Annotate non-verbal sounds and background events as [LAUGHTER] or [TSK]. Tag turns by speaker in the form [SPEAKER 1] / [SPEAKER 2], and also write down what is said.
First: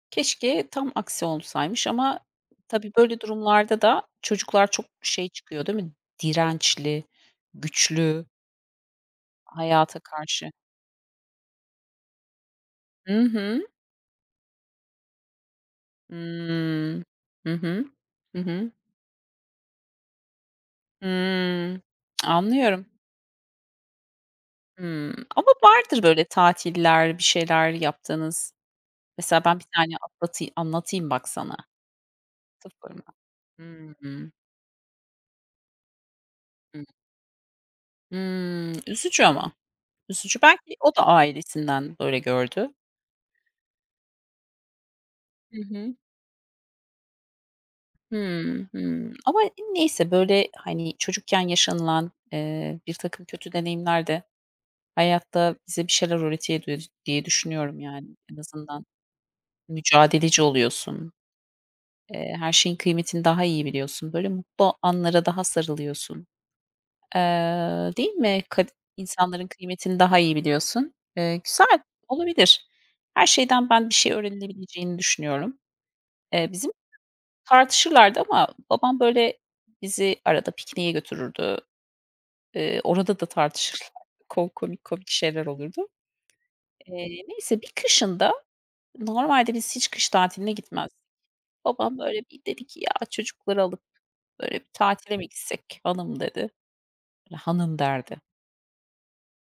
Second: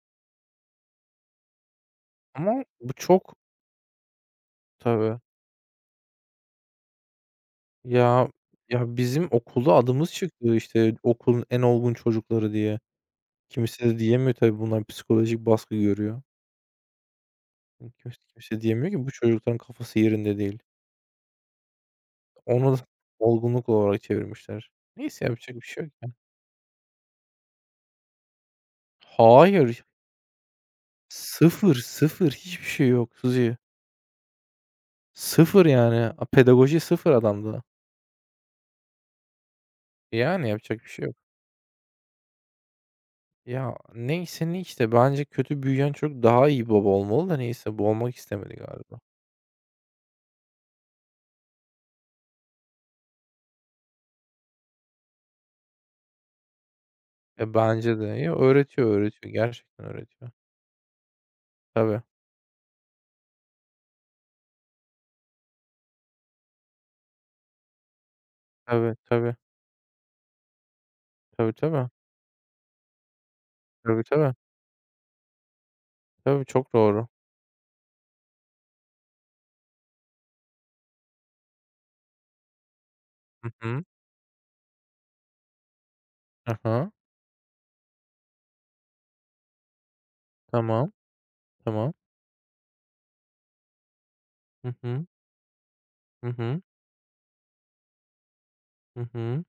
[SPEAKER 1] Keşke tam aksi olsaymış ama
[SPEAKER 2] Ama
[SPEAKER 1] tabii
[SPEAKER 2] bu
[SPEAKER 1] böyle
[SPEAKER 2] çok
[SPEAKER 1] durumlarda da çocuklar çok
[SPEAKER 2] Tabii.
[SPEAKER 1] şey çıkıyor değil mi? Dirençli, güçlü.
[SPEAKER 2] Ya, ya bizim okulda
[SPEAKER 1] Hayata
[SPEAKER 2] adımız
[SPEAKER 1] karşı.
[SPEAKER 2] çıkıyor işte okulun en olgun çocukları diye.
[SPEAKER 1] Hı hı.
[SPEAKER 2] Kimse de diyemiyor tabii bunlar psikolojik baskı görüyor.
[SPEAKER 1] Hıı. Hı hı.
[SPEAKER 2] Iıı, kimse
[SPEAKER 1] Hı
[SPEAKER 2] kimse
[SPEAKER 1] hı.
[SPEAKER 2] diyemiyor ki bu çocukların kafası yerinde değil.
[SPEAKER 1] Hıı. [TSK]
[SPEAKER 2] Onu
[SPEAKER 1] Anlıyorum.
[SPEAKER 2] da olgunluk olarak çevirmişler.
[SPEAKER 1] Hıı,
[SPEAKER 2] Neyse
[SPEAKER 1] ama
[SPEAKER 2] yapacak bir şey yok,
[SPEAKER 1] vardır,
[SPEAKER 2] ya.
[SPEAKER 1] böyle, tatiller, bir şeyler yaptığınız. Mesela ben bir
[SPEAKER 2] Hayır. [UNINTELLIGIBLE]
[SPEAKER 1] tane anlata anlatayım bak sana.
[SPEAKER 2] Sıfır, sıfır hiçbir şey yok
[SPEAKER 1] [UNINTELLIGIBLE]
[SPEAKER 2] [UNINTELLIGIBLE]
[SPEAKER 1] Hıı.
[SPEAKER 2] Sıfır yani. A pedagoji
[SPEAKER 1] Hı.
[SPEAKER 2] sıfır adamda.
[SPEAKER 1] Hıı, üzücü ama. Üzücü
[SPEAKER 2] Yani,
[SPEAKER 1] belki
[SPEAKER 2] yapacak bir
[SPEAKER 1] o
[SPEAKER 2] şey
[SPEAKER 1] da
[SPEAKER 2] yok.
[SPEAKER 1] ailesinden böyle gördü.
[SPEAKER 2] Ya neyse ne işte. Bence
[SPEAKER 1] Hı
[SPEAKER 2] kötü büyüyen
[SPEAKER 1] hı.
[SPEAKER 2] çocuk daha iyi baba olmalı da neyse. Bu olmak istemedi
[SPEAKER 1] Hıı,
[SPEAKER 2] galiba.
[SPEAKER 1] hıı, ama neyse, böyle, hani, çocukken yaşanılan, eee, birtakım kötü deneyimler de hayatta bize bir şeyler öğretiyor diye
[SPEAKER 2] E,
[SPEAKER 1] düşünüyorum,
[SPEAKER 2] bence de.
[SPEAKER 1] yani.
[SPEAKER 2] Yo,
[SPEAKER 1] En azından
[SPEAKER 2] öğretiyor, öğretiyor gerçekten öğretiyor.
[SPEAKER 1] mücadeleci oluyorsun.
[SPEAKER 2] Tabii.
[SPEAKER 1] Eee, her şeyin kıymetini daha iyi biliyorsun. Böyle mutlu anlara daha sarılıyorsun. Eee, değil mi? Kad
[SPEAKER 2] Tabii tabii.
[SPEAKER 1] insanların kıymetini daha iyi biliyorsun. Eee,
[SPEAKER 2] Tabii
[SPEAKER 1] güzel.
[SPEAKER 2] tabii.
[SPEAKER 1] Olabilir. Her şeyden ben bir
[SPEAKER 2] Tabii
[SPEAKER 1] şey
[SPEAKER 2] tabii.
[SPEAKER 1] öğrenilebileceğini düşünüyorum.
[SPEAKER 2] Tabii
[SPEAKER 1] Eee, bizim
[SPEAKER 2] çok doğru.
[SPEAKER 1] tartışırlardı ama babam, böyle, bizi arada pikniğe götürürdü. Eee, orada da
[SPEAKER 2] Hı hı.
[SPEAKER 1] tartışırlardı. Ko komik komik şeyler olurdu.
[SPEAKER 2] Hı hı.
[SPEAKER 1] Eee, neyse bir kışın da normalde biz hiç kış tatiline
[SPEAKER 2] Tamam.
[SPEAKER 1] gitmezdik.
[SPEAKER 2] Tamam.
[SPEAKER 1] Babam, böyle, bir dedi ki, "Ya çocukları alıp, böyle, bir
[SPEAKER 2] Hı hı.
[SPEAKER 1] tatile mi gitsek, hanım?"
[SPEAKER 2] Hı
[SPEAKER 1] dedi.
[SPEAKER 2] hı.
[SPEAKER 1] Hanım derdi.
[SPEAKER 2] Hı hı.